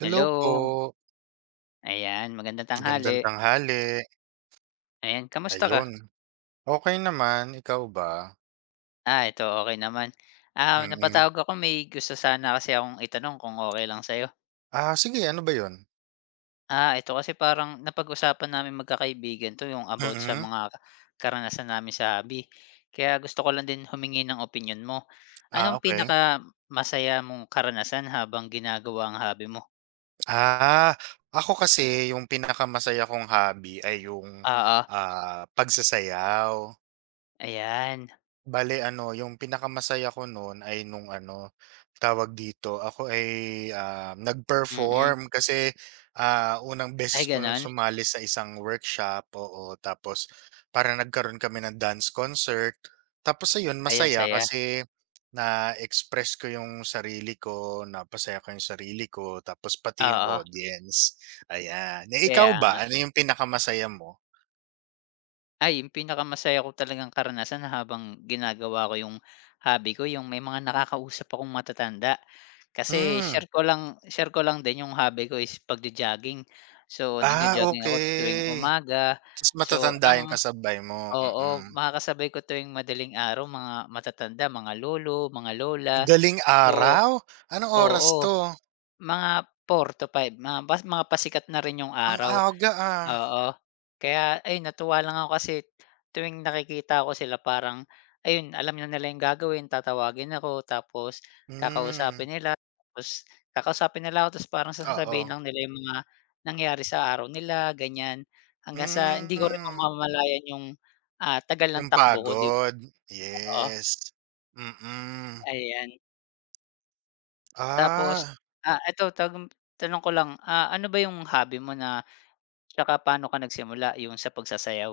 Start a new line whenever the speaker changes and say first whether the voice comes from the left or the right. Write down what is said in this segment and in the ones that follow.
right: Hello po,
left: Hello, ayan magandang
right: magandang
left: tanghali.
right: tanghali.
left: Ayan, kamusta ka?
right: Ayun, okey naman, ikaw ba?
left: Ah, ito okay naman. Ah,
right: Mm.
left: napatawag ako may gusto sana kasi akong itanong kung okay lang sa'yo.
right: Sige, ano ba yun?
left: Ah, ito kasi parang napag-usapan namin magkakaibigan 'to yung about sa
right: Mm,
left: mga karanasan namin sa hobby. Kaya gusto ko lang din humingi ng opinion mo. Anong
right: okay.
left: pinaka masaya mong karanasan habang ginagawa ang hobby mo?
right: Ah, ako kasi, yung pinakamasaya kong hobby ay yung,
left: Oo,
right: pagsasayaw.
left: ayan,
right: Bale ano, yung pinakamasaya ko nun ay nung ano, tawag dito, ako ay,
left: mm.
right: nag-perform kasi, unang beses
left: Ay
right: ko nun
left: gano'n?
right: sumali sa isang workshop, oo. Tapos para nagkaroon kami ng dance concert. Tapos ayun,
left: Ay ang
right: masaya
left: saya,
right: kasi na-express ko yung sarili ko, napasaya ko yung sarili ko, tapos pati yung
left: oo,
right: audience, ayan. Eh, ikaw
left: kaya
right: ba, ano yung pinakamasaya mo?
left: Ay, yung pinakamasaya ko talagang karanasan habang ginagawa ko yung hobby ko, yung may mga nakakausap akong matatanda. Kasi
right: Hmm,
left: share ko lang din yung hobby ko is pagjo-jogging. So, nagjo-jogging ako tuwing
right: okay.
left: umaga.
right: Tas
left: So,
right: matatanda yung
left: ang
right: kasabay mo,
left: oo,
right: mm.
left: makakasabay ko tuwing madaling araw mga matatanda, mga lolo, mga lola.
right: Galing
left: So
right: araw, anong oras
left: oo,
right: 'to?
left: mga 4 to 5, mga bas mga pasikat na rin yung
right: Ang
left: araw.
right: aga, ah.
left: Oo. Kaya ayun natuwa lang ako kasi tuwing nakikita ko sila parang ayun alam na nila yung gagawin, tatawagin ako
right: Hmm,
left: tapos kakausapin nila ako tapos parang
right: oo.
left: sasabihin lang nila yung mga nangyari sa araw nila ganyan. Hanggang sa hindi ko rin
right: Hmm,
left: mamamalayan yung, ah, tagal ng
right: yung
left: takbo ko 'di ba?
right: pagod,
left: Oo,
right: yes. Mm.
left: ayan. Tapos,
right: Ah.
left: ah, eto tagum tanong ko lang, ah, ano ba yung hobby mo na tsaka paano ka nagsimula yung sa pagsasayaw?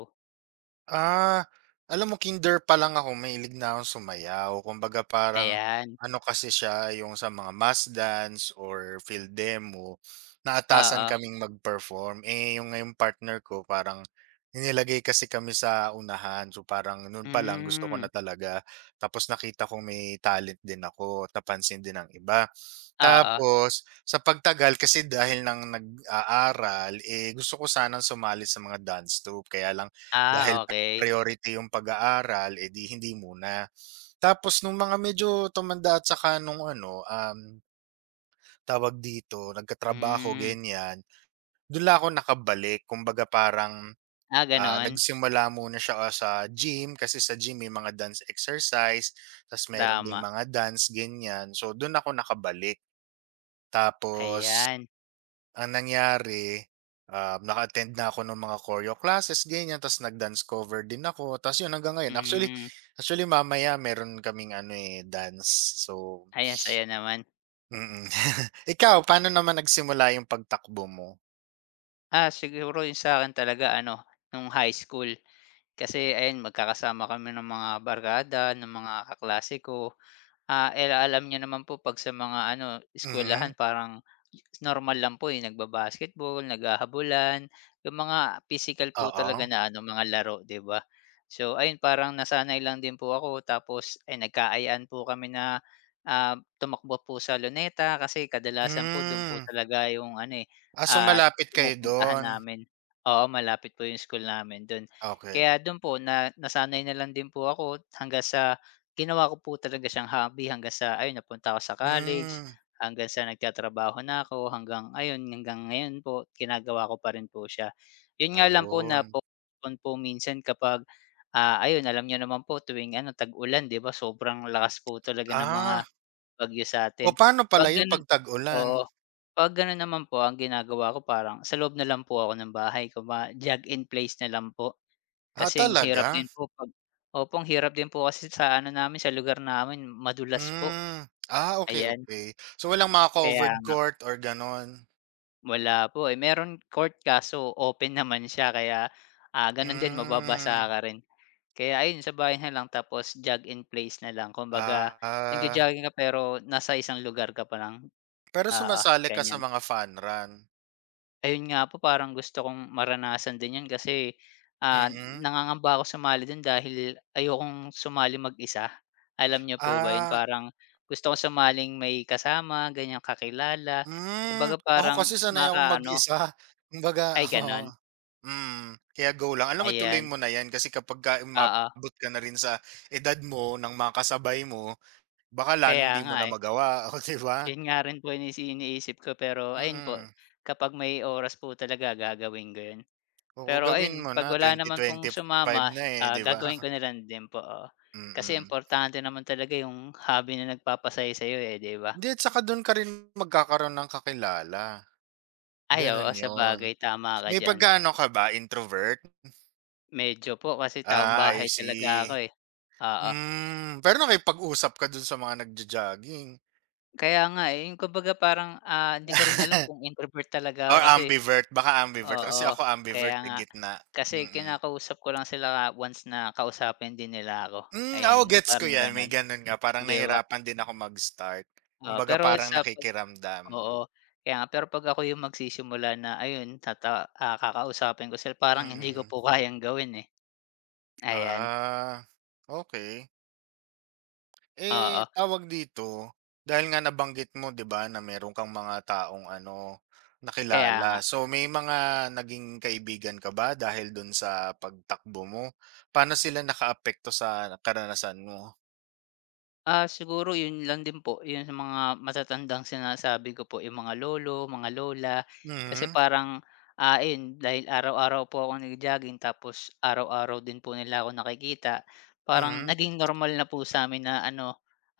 right: Ah, alam mo, kinder pa lang ako mahilig na akong sumayaw. Kumbaga parang
left: Ayan,
right: ano kasi siya, yung sa mga mass dance or field demo, naatasan
left: oo.
right: kaming mag-perform. Eh, yung ngayong partner ko, parang inilagay kasi kami sa unahan. So parang noon pa lang gusto ko na
left: Hmm,
right: talaga. Tapos nakita ko may talent din ako, napansin din ng iba.
left: oo.
right: Tapos, sa pagtagal kasi dahil nang nag-aaral, eh gusto ko sanang sumali sa mga dance troupe. Kaya lang dahil
left: Ah, okey.
right: priority yung pag-aaral, eh, di hindi muna. Tapos nung mga medyo tumanda at saka nung ano, tawag dito, nagkatrabaho
left: Hmm.
right: ganyan, dun lang ako nakabalik. Kumbaga parang,
left: Ah, gano'n?
right: nagsimula muna siya ah, sa gym, kasi sa gym may mga dance exercise, ta's meron ding
left: Tama,
right: mga dance ganyan. So dun ako nakabalik, tapos
left: ayan.
right: ang nangyari, naka-attend na ako ng mga choreo classes ganyan, tas nag-dance cover din ako, tas yun hanggang ngayon. Actually
left: Hmm.
right: actually mamaya meron kaming ano, eh, dance. So
left: Ay, ang saya naman.
right: mm. mm. Ikaw, paano naman nagsimula yung pagtakbo mo?
left: Ah, siguro 'yung sa'kin talaga ano, nung high school. Kasi ayan, magkakasama kami ng mga barkada, ng mga kaklase ko. Ah, eh, alam niyo naman po 'pag sa mga ano, eskuwelahan
right: Mhm,
left: parang normal lang po, eh, nagba-basketball, naghahabulan, yung mga physical po talaga
right: oo.
left: na ano, mga laro, 'di ba? So, ayun parang nasanay lang din po ako tapos, ay nagkaayaan po kami na, ah, tumakbo po sa luneta kasi kadalasan po do'n po
right: Hmm,
left: talaga yung ano, eh,
right: ah, so
left: ah,
right: malapit kayo
left: pumupuntahan
right: dun?
left: namin. Oo, malapit po yung school namin do'n.
right: Okay,
left: Kaya do'n po na nasanay na lang din po ako hanggang sa Ginawa ko po talaga siyang hobby hanggang sa ayun napunta ako sa college,
right: hmm,
left: hanggang sa nagtatrabaho na ako, hanggang ayun, hanggang ngayon po ginagawa ko pa rin po siya. Yun nga lang po na
right: ayun.
left: po minsan kapag, ah, ayun alam niyo naman po tuwing ano tag-ulan 'di ba sobrang lakas po talaga ng mga
right: Ah,
left: bagyo sa
right: o
left: atin.
right: paano pala
left: 'Pag
right: yun
left: gano'n
right: 'pag ulan?
left: oo, 'pag gano'n naman po ang ginagawa ko parang sa loob na lang po ako ng bahay, kumba jog in place na lang po.
right: Ah,
left: Kasi ang hirap
right: talaga?
left: din po 'pag opo, ang hirap din po kasi sa ano namin, sa lugar namin madulas po.
right: Hmm, ah, okay,
left: Ayan,
right: okay. So, walang mga
left: kaya
right: covered
left: nga.
right: court or gano'n?
left: Wala po, eh, meron court kaso open naman siya kaya, ah, gano'n din mababasa
right: Hmm,
left: ka rin. Kaya ayun, sa bahay na lang tapos jog in place na lang. Kumbaga
right: ah,
left: nagjo-jogging ka pero nasa isang lugar ka pa lang.
right: pero
left: Oo,
right: sumasali ka sa
left: ganyan.
right: mga fun run?
left: Ayun nga po, parang gusto kong maranasan din 'yan kasi, ah,
right: Mm,
left: nangangamba ako sumali do'n dahil ayokong sumali mag-isa. Alam niyo po ba 'yun,
right: ah,
left: parang gusto ko sumaling may kasama, ganyan, kakilala.
right: hmm.
left: Kumbaga
right: Ako
left: parang
right: kasi sanay akong
left: makaano
right: mag-isa, kumbaga
left: ay gano'n?
right: oo, mm, kaya go lang. Alam mo, ituloy
left: Ayan,
right: mo na 'yan kasi kapagka
left: oo.
right: umabot ka na rin sa edad mo ng mga kasabay mo, baka lalong
left: Kaya
right: 'di mo
left: nga,
right: na
left: eh.
right: magawa, oh, 'di ba?
left: 'Yun nga rin po inis iniisip ko pero ayun po,
right: Mm,
left: kapag may oras po talaga gagawin ko 'yun.
right: oo,
left: Pero
right: gawin
left: ayun,
right: mo
left: 'pag
right: na,
left: wala
right: twenty
left: naman pong
right: twenty five
left: sumama,
right: na, eh,
left: ah,
right: 'di ba?
left: gagawin ko na lang din po, oo. Kasi
right: Mm.
left: importante naman talaga yung hobby na nagpapasaya sa'yo, eh, 'di ba?
right: Hindi, at saka dun ka rin magkakaroon ng kakilala,
left: Ay, oo,
right: ganun yun.
left: sabagay tama ka
right: May
left: diyan.
right: pagka ka ba, introvert?
left: Medyo po kasi taong
right: Ah, I
left: bahay talaga
right: see.
left: ako, eh, oo.
right: Hmm, pero nakipag-usap ka dun sa mga nagjo-jogging?
left: Kaya nga, eh, yung kumbaga parang, ah, hindi ko rin alam kung introvert talaga ako
right: Or
left: kasi
right: ambivert, baka ambivert,
left: oo,
right: kasi ako
left: kaya
right: ambivert, eh,
left: nga.
right: gitna,
left: Kasi
right: mm-mm. Mm.
left: kinakausap ko lang sila once na kausapin din nila ako,
right: Hmm, ako
left: ayan,
right: gets ko
left: parang
right: yan, may
left: gano'n,
right: ganun nga, parang
left: 'di ba?
right: nahirapan din ako mag-start.
left: Oo,
right: Kumbaga
left: pero
right: parang
left: sa pag
right: nakikiramdam,
left: oo, kaya nga pero 'pag ako yung magsisimula na ayun tata ah, kakausapin ko sila parang hindi ko
right: mm.
left: po kayang gawin, eh, ayan,
right: Ah, okay. Eh,
left: oo.
right: tawag dito, dahil nga nabanggit mo 'di ba na meron kang mga taong ano,
left: Kaya nga.
right: nakilala. So may mga naging kaibigan ka ba dahil dun sa pagtakbo mo? Paano sila nakaapekto sa karanasan mo?
left: Ah, siguro 'yun lang din po, 'yun sa mga matatandang sinasabi ko po, yung mga lolo, mga lola. Kasi
right: Mhm,
left: parang, ah, ayun dahil araw-araw po ako nagjo-jogging tapos araw-araw din po nila ako nakikita, parang
right: mhm.
left: naging normal na po sa'min na ano,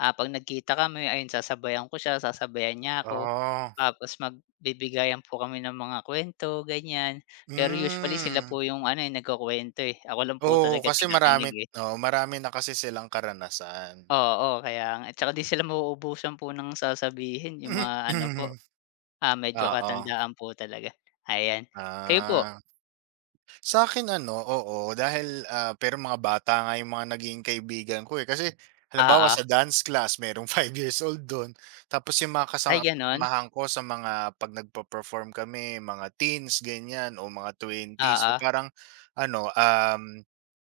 left: ah, 'pag nagkita kami ayun sasabayan ko siya, sasabayan niya ako.
right: Oh,
left: Tapos magbibigayan po kami ng mga kuwento, ganiyan. Pero usually sila
right: hmm.
left: po yung ano, eh, nagkukuwento, eh, ako lang po
right: Oo,
left: talaga
right: kasi marami.
left: tagakinig, eh.
right: Oh, marami na kasi silang karanasan.
left: Oo, kaya nga. At saka 'di sila mauubusan po ng sasabihin yung mga ano po, ah, medyo
right: Oo,
left: katandaan po talaga, ayan. Kayo po?
right: ah. Sa akin ano, oo. Dahil, ah, pero mga bata nga yung mga naging kaibigan ko, eh. Kasi halimbawa
left: Oo.
right: sa dance class merong 5 years old dun, tapos yung mga
left: Ay gano'n?
right: kasamahan ko sa mga 'pag nagpe-perform kami, mga teens ganyan o mga twenties s. So,
left: Oo.
right: parang ano,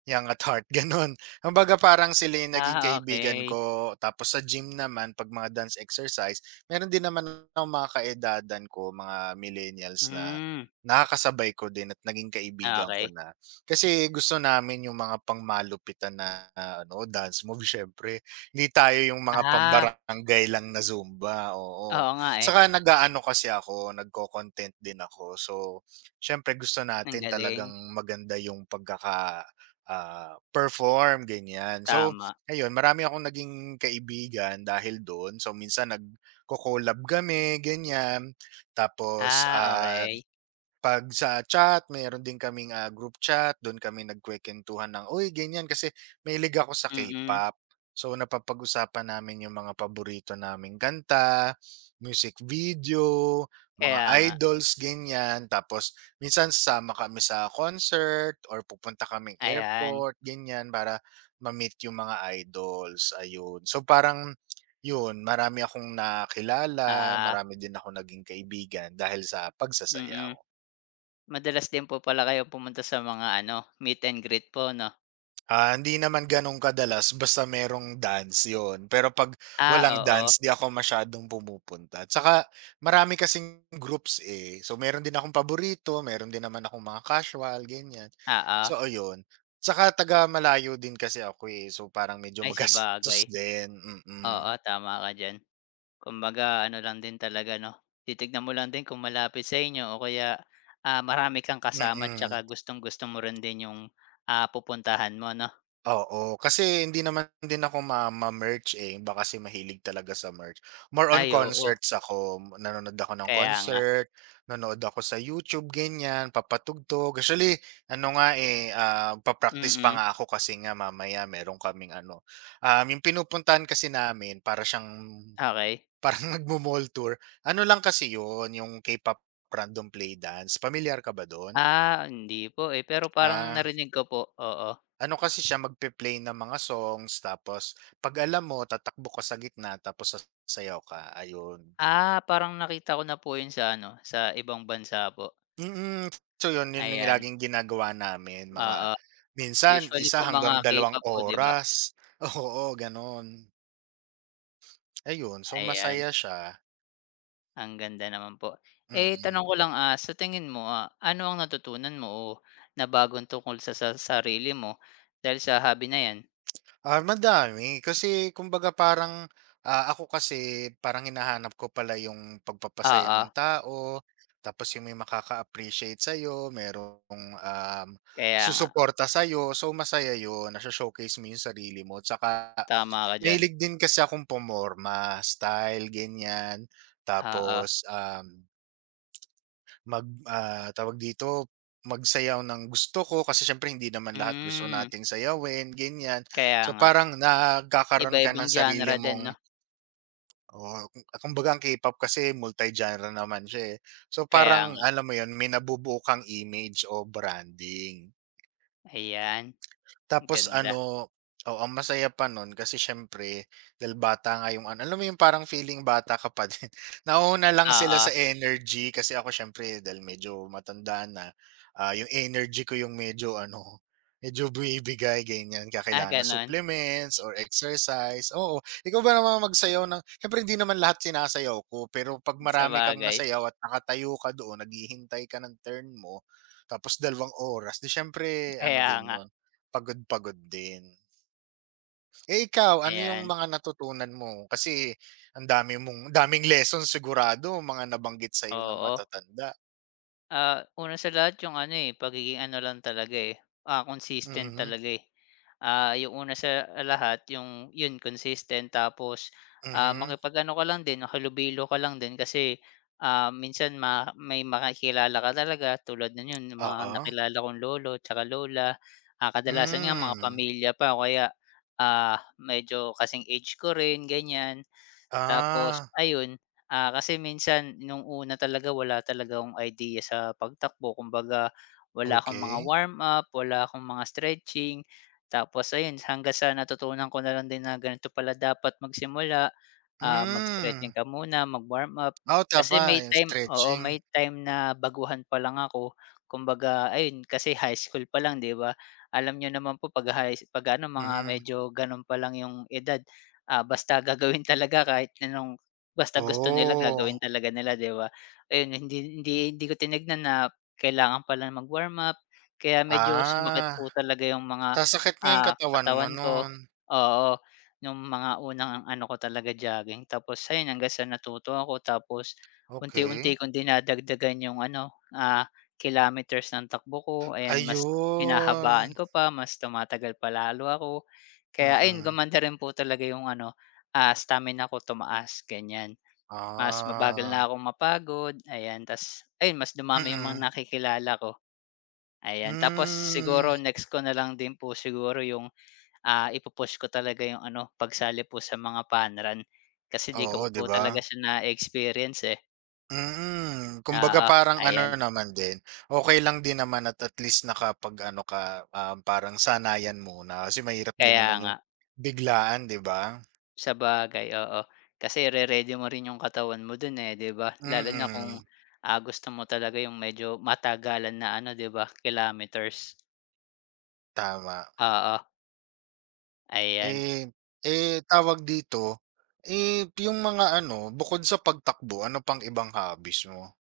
right: young at heart gano'n. Kumbaga parang sila yung naging
left: Ah,
right: kaibigan
left: okey.
right: ko. Tapos sa gym naman 'pag mga dance exercise, meron din naman akong mga kaedadan ko, mga millennials na
left: Hmm,
right: nakakasabay ko din at naging kaibigan ko
left: okey.
right: na. Kasi gusto namin yung mga pangmalupitan na ah, ano, dance move siyempre. Hindi tayo yung mga
left: Ah,
right: pambarangay lang na Zumba, oo.
left: oo nga, eh.
right: Saka nag-aano kasi ako, nagco-content din ako. So, siyempre gusto
left: Ang
right: natin
left: galing,
right: talagang maganda yung pagkaka ah, perform ganyan. So,
left: tama.
right: ayun marami akong naging kaibigan dahil dun. So, minsan nagco-collab kami ganyan. Tapos,
left: Ah,
right: ah.
left: okey.
right: 'Pag sa chat mayroon din kaming, ah, group chat, do'n kami nagkukuwentuhan ng, "Uy ganyan," kasi mahilig ako sa
left: Mm,
right: K-pop. So, napapag-usapan namin yung mga paborito naming kanta, music video, mga
left: kaya nga.
right: idols, ganyan. Tapos minsan sasama kami sa concert or pupunta kaming
left: Ayan,
right: airport, ganyan, para ma-meet yung mga idols, ayun. So, parang yun, marami akong nakilala,
left: ah,
right: marami din akong naging kaibigan dahil sa
left: mm.
right: pagsasayaw.
left: Madalas din po pala kayong pumunta sa mga ano, meet and greet po 'no?
right: Ah, hindi naman gano'n kadalas, basta merong dance, yon. Pero 'pag
left: Ah,
right: walang
left: oo.
right: dance 'di ako masyadong pumupunta. Tsaka marami kasing groups, eh. So, meron din akong paborito, meron din naman akong mga casual, ganiyan.
left: Oo.
right: So, ayun. Tsaka taga-malayo din kasi ako, eh. So, parang medyo
left: Ay sabagay.
right: magastos din,
left: Oo,
right: mm,
left: tama ka diyan. Kumbaga ano lang din talaga 'no, titignan mo lang din kung malapit sa inyo o kaya, ah, marami kang kasama at
right: mm.
left: 'tsaka gustong-gusto mo rin din yung, ah, pupuntahan mo 'no?
right: Oo, kasi hindi naman din ako ma-merch, eh, iba kasi mahilig talaga sa merch. More on
left: Ay oo,
right: concerts ako, nanonood ako ng
left: kaya nga.
right: concert, nanood ako sa YouTube ganyan, papatugtog. Actually ano nga, eh, papractice pa
left: Mm,
right: nga ako kasi nga mamaya meron kaming ano, yung pinupuntahan kasi namin, para siyang
left: okay
right: parang nagmo-mall tour. Ano lang kasi yun, yung K-pop random play dance, familiar ka ba dun?
left: Ah, hindi po, eh, pero parang
right: Ah.
left: narinig ko po, oo.
right: Ano kasi siya, magpe-play ng mga songs, tapos 'pag alam mo tatakbo ka sa gitna tapos sasayaw ka, ayun.
left: Ah, parang nakita ko na po yun sa ano, sa ibang bansa po,
right: Mm, so yun, yun yung
left: ayan.
right: laging ginagawa namin, mga
left: Oo,
right: minsan
left: usually
right: isa
left: po mga
right: hanggang dalawang
left: K-pop po 'di ba?
right: oras, oo, gano'n. Ayun, so
left: Ayan.
right: masaya siya,
left: Ang ganda naman po. Eh,
right: mm.
left: tanong ko lang, ah, sa tingin mo, ah, ano ang natutunan mo o nabagong tungkol sa sarili mo dahil sa hobby na 'yan?
right: Ah, madami. Kasi kumbaga parang, ah, ako kasi parang hinahanap ko pala yung pagpapasaya
left: Oo,
right: ng tao, tapos yung may makaka-appreciate sa'yo, merong, um,
left: kaya nga.
right: susuporta sa'yo. So, masaya yun, nasho-showcase mo yung sarili mo. Tsaka
left: Tama ka diyan.
right: mahilig din kasi akong pumorma, style, ganyan.
left: Oo.
right: Tapos, um. Mag ah, tawag dito, magsayaw ng gusto ko kasi siyempre hindi naman lahat gusto
left: Hmm,
right: nating sayawin, ganyan.
left: kaya
right: So,
left: nga.
right: parang nagkakaroon ka
left: Iba-ibang
right: ng sarili
left: genre din
right: mong
left: 'no?
right: oo, kumbaga ang K-pop kasi multi-genre naman siya, eh. So,
left: Kaya
right: parang
left: nga.
right: alam mo yon, may nabubuo kang image o branding.
left: Ayan,
right: Tapos
left: ganda.
right: ano, oo, ang masaya pa nun kasi siyempre dahil bata nga yung ano, alam mo yung parang feeling bata ka pa din. Nauuna lang
left: Oo.
right: sila sa
left: Ah,
right: energy kasi ako siyempre dahil medyo matanda na, yung energy ko yung medyo ano, medyo binibigay ganyan, kaya
left: Ah,
right: kailangan ng
left: gano'n?
right: supplements or exercise. Oo, ikaw ba naman magsayaw ng siyempre hindi naman lahat sinasayaw ko, pero 'pag
left: Sa
right: marami kang
left: bagay,
right: nasayaw at nakatayo ka doon, naghihintay ka ng turn mo, tapos 2 oras, 'di siyempre ano
left: kaya
right: din
left: nga.
right: yun. Pagod-pagod din. Eh, ikaw, ano yung
left: Ayan,
right: mga natutunan mo? Kasi ang daming lessons, sigurado mga nabanggit sa'yo ng
left: oo.
right: matatanda.
left: Ah, una sa lahat yung ano, eh, pagiging ano lang talaga, eh, ah, consistent
right: Mhm,
left: talaga, eh. Ah, yung una sa lahat yung yun consistent tapos, ah,
right: mhm.
left: makipag-ano ka lang din, makihalubilo ka lang din kasi, ah, minsan ma may makikilala ka talaga tulad nun yun yung mga
right: Oo.
left: nakilala kong lolo tsaka lola. Ah, kadalasan nga mga
right: Hmm.
left: pamilya pa o kaya, ah, medyo kasing age ko rin, ganyan. Tapos
right: Ah,
left: ayun, ah, kasi minsan nung una talaga wala talaga akong idea sa pagtakbo kumbaga wala akong mga
right: okey.
left: warm up, wala akong mga stretching. Tapos ayun hanggang sa natutunan ko na lang din na ganito pala dapat magsimula ah, mag-stretching
right: Hmm.
left: ka muna, mag-warm up.
right: Oh,
left: Kasi
right: tama
left: may
right: yung
left: time oo,
right: stretching.
left: may time na baguhan pa lang ako. Kumbaga ayun, kasi high school pa lang 'di ba? Alam niyo naman po 'pag high 'pag ano mga
right: Mhm.
left: medyo gano'n pa lang yung edad, ah, basta gagawin talaga kahit anong basta gusto nila
right: Oh,
left: gagawin talaga nila 'di ba? Ayun, hindi hindi hindi ko tinignan na kailangan pala mag-warm up, kaya medyo sumakit
right: ah,
left: po talaga yung mga,
right: sasakit nga yung
left: ah,
right: katawan mo
left: katawan ko,
right: nun.
left: oo. Nung mga unang ano ko talaga jogging tapos ayun hanggang sa natuto ako tapos
right: Okey.
left: unti-unti kong dinadagdagan yung ano, ah, kilometers ng takbo ko ayan mas
right: Ayun.
left: hinahabaan ko pa, mas tumatagal pa lalo ako. Kaya ayun
right: Mm.
left: gumanda rin po talaga yung ano, ah, stamina ko tumaas ganyan. Mas mabagal na
right: Ah.
left: akong mapagod ayan ta's ayun mas dumami yung mga
right: Mm.
left: nakikilala ko, ayan. Tapos
right: Hmm.
left: siguro next ko na lang din po siguro yung Ah, ipu ko talaga yung ano, pagsali po sa mga fun run, kasi 'di ko
right: Oo,
left: pa po
right: 'di ba?
left: talaga siya na-experience, eh.
right: Mm, kumbaga
left: Oo,
right: parang ano
left: ayan.
right: naman din, okey lang din naman, at least nakapag-ano ka, parang sanayan muna kasi mahirap din
left: Kaya
right: naman
left: nga,
right: yung biglaan, 'di ba?
left: sabagay, oo. Kasi re ready mo rin yung katawan mo dun, eh, 'di ba? Lalo na kung,
right: Mm,
left: ah, gusto mo talaga yung medyo matagalan na ano, 'di ba, kilometers.
right: tama.
left: Oo, ayan.
right: Eh eh, tawag dito, eh, yung mga ano, bukod sa pagtakbo, ano pang ibang hobbies mo?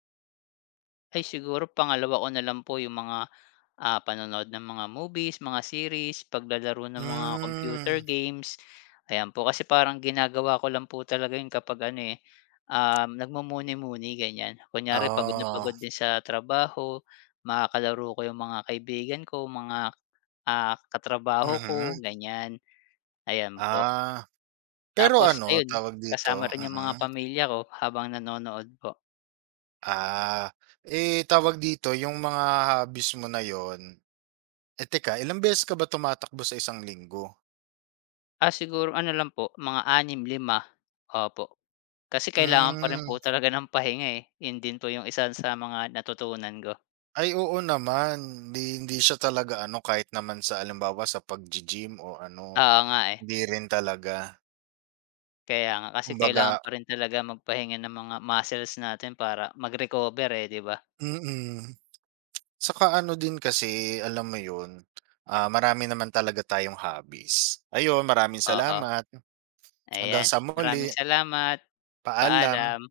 left: Ay, siguro pangalawa ko na lang po yung mga Ah, panonood ng mga movies, mga series, paglalaro ng mga computer
right: Hmm,
left: games, ayan po. Kasi parang ginagawa ko lang po talaga yun kapag ano, eh, nagmumuni-muni ganyan. Kunyari pagod na pagod
right: oh,
left: din sa trabaho, makakalaro ko yung mga kaibigan ko, mga, ah, katrabaho ko
right: mhm,
left: ganyan, ayan po.
right: ah, pero
left: Tapos
right: ano,
left: ayun,
right: tawag dito,
left: kasama rin yung
right: mm.
left: mga pamilya ko habang nanonood po.
right: Ah, eh, tawag dito yung mga hobbies mo na yon, eh, teka, ilang beses ka ba tumatakbo sa isang linggo?
left: Ah, siguro ano lang po, mga anim lima opo. Kasi kailangan pa rin po
right: Hmm,
left: talaga ng pahinga, eh, yun din po yung isa sa mga natutunan ko.
right: ay oo naman, hindi hindi siya talaga ano, kahit naman sa halimbawa sa pag gym o ano,
left: Oo nga, eh,
right: hindi rin talaga.
left: kaya nga kasi
right: Kumbaga
left: kailangan pa rin talaga magpahinga ng mga muscles natin para mag-recover, eh, 'di ba?
right: mm. Tsaka ano din kasi alam mo yun, marami naman talaga tayong hobbies. Ayun, maraming
left: Oo,
right: salamat. Hanggang
left: ayan.
right: sa
left: Maraming
right: muli,
left: salamat.
right: paalam.
left: Paalam.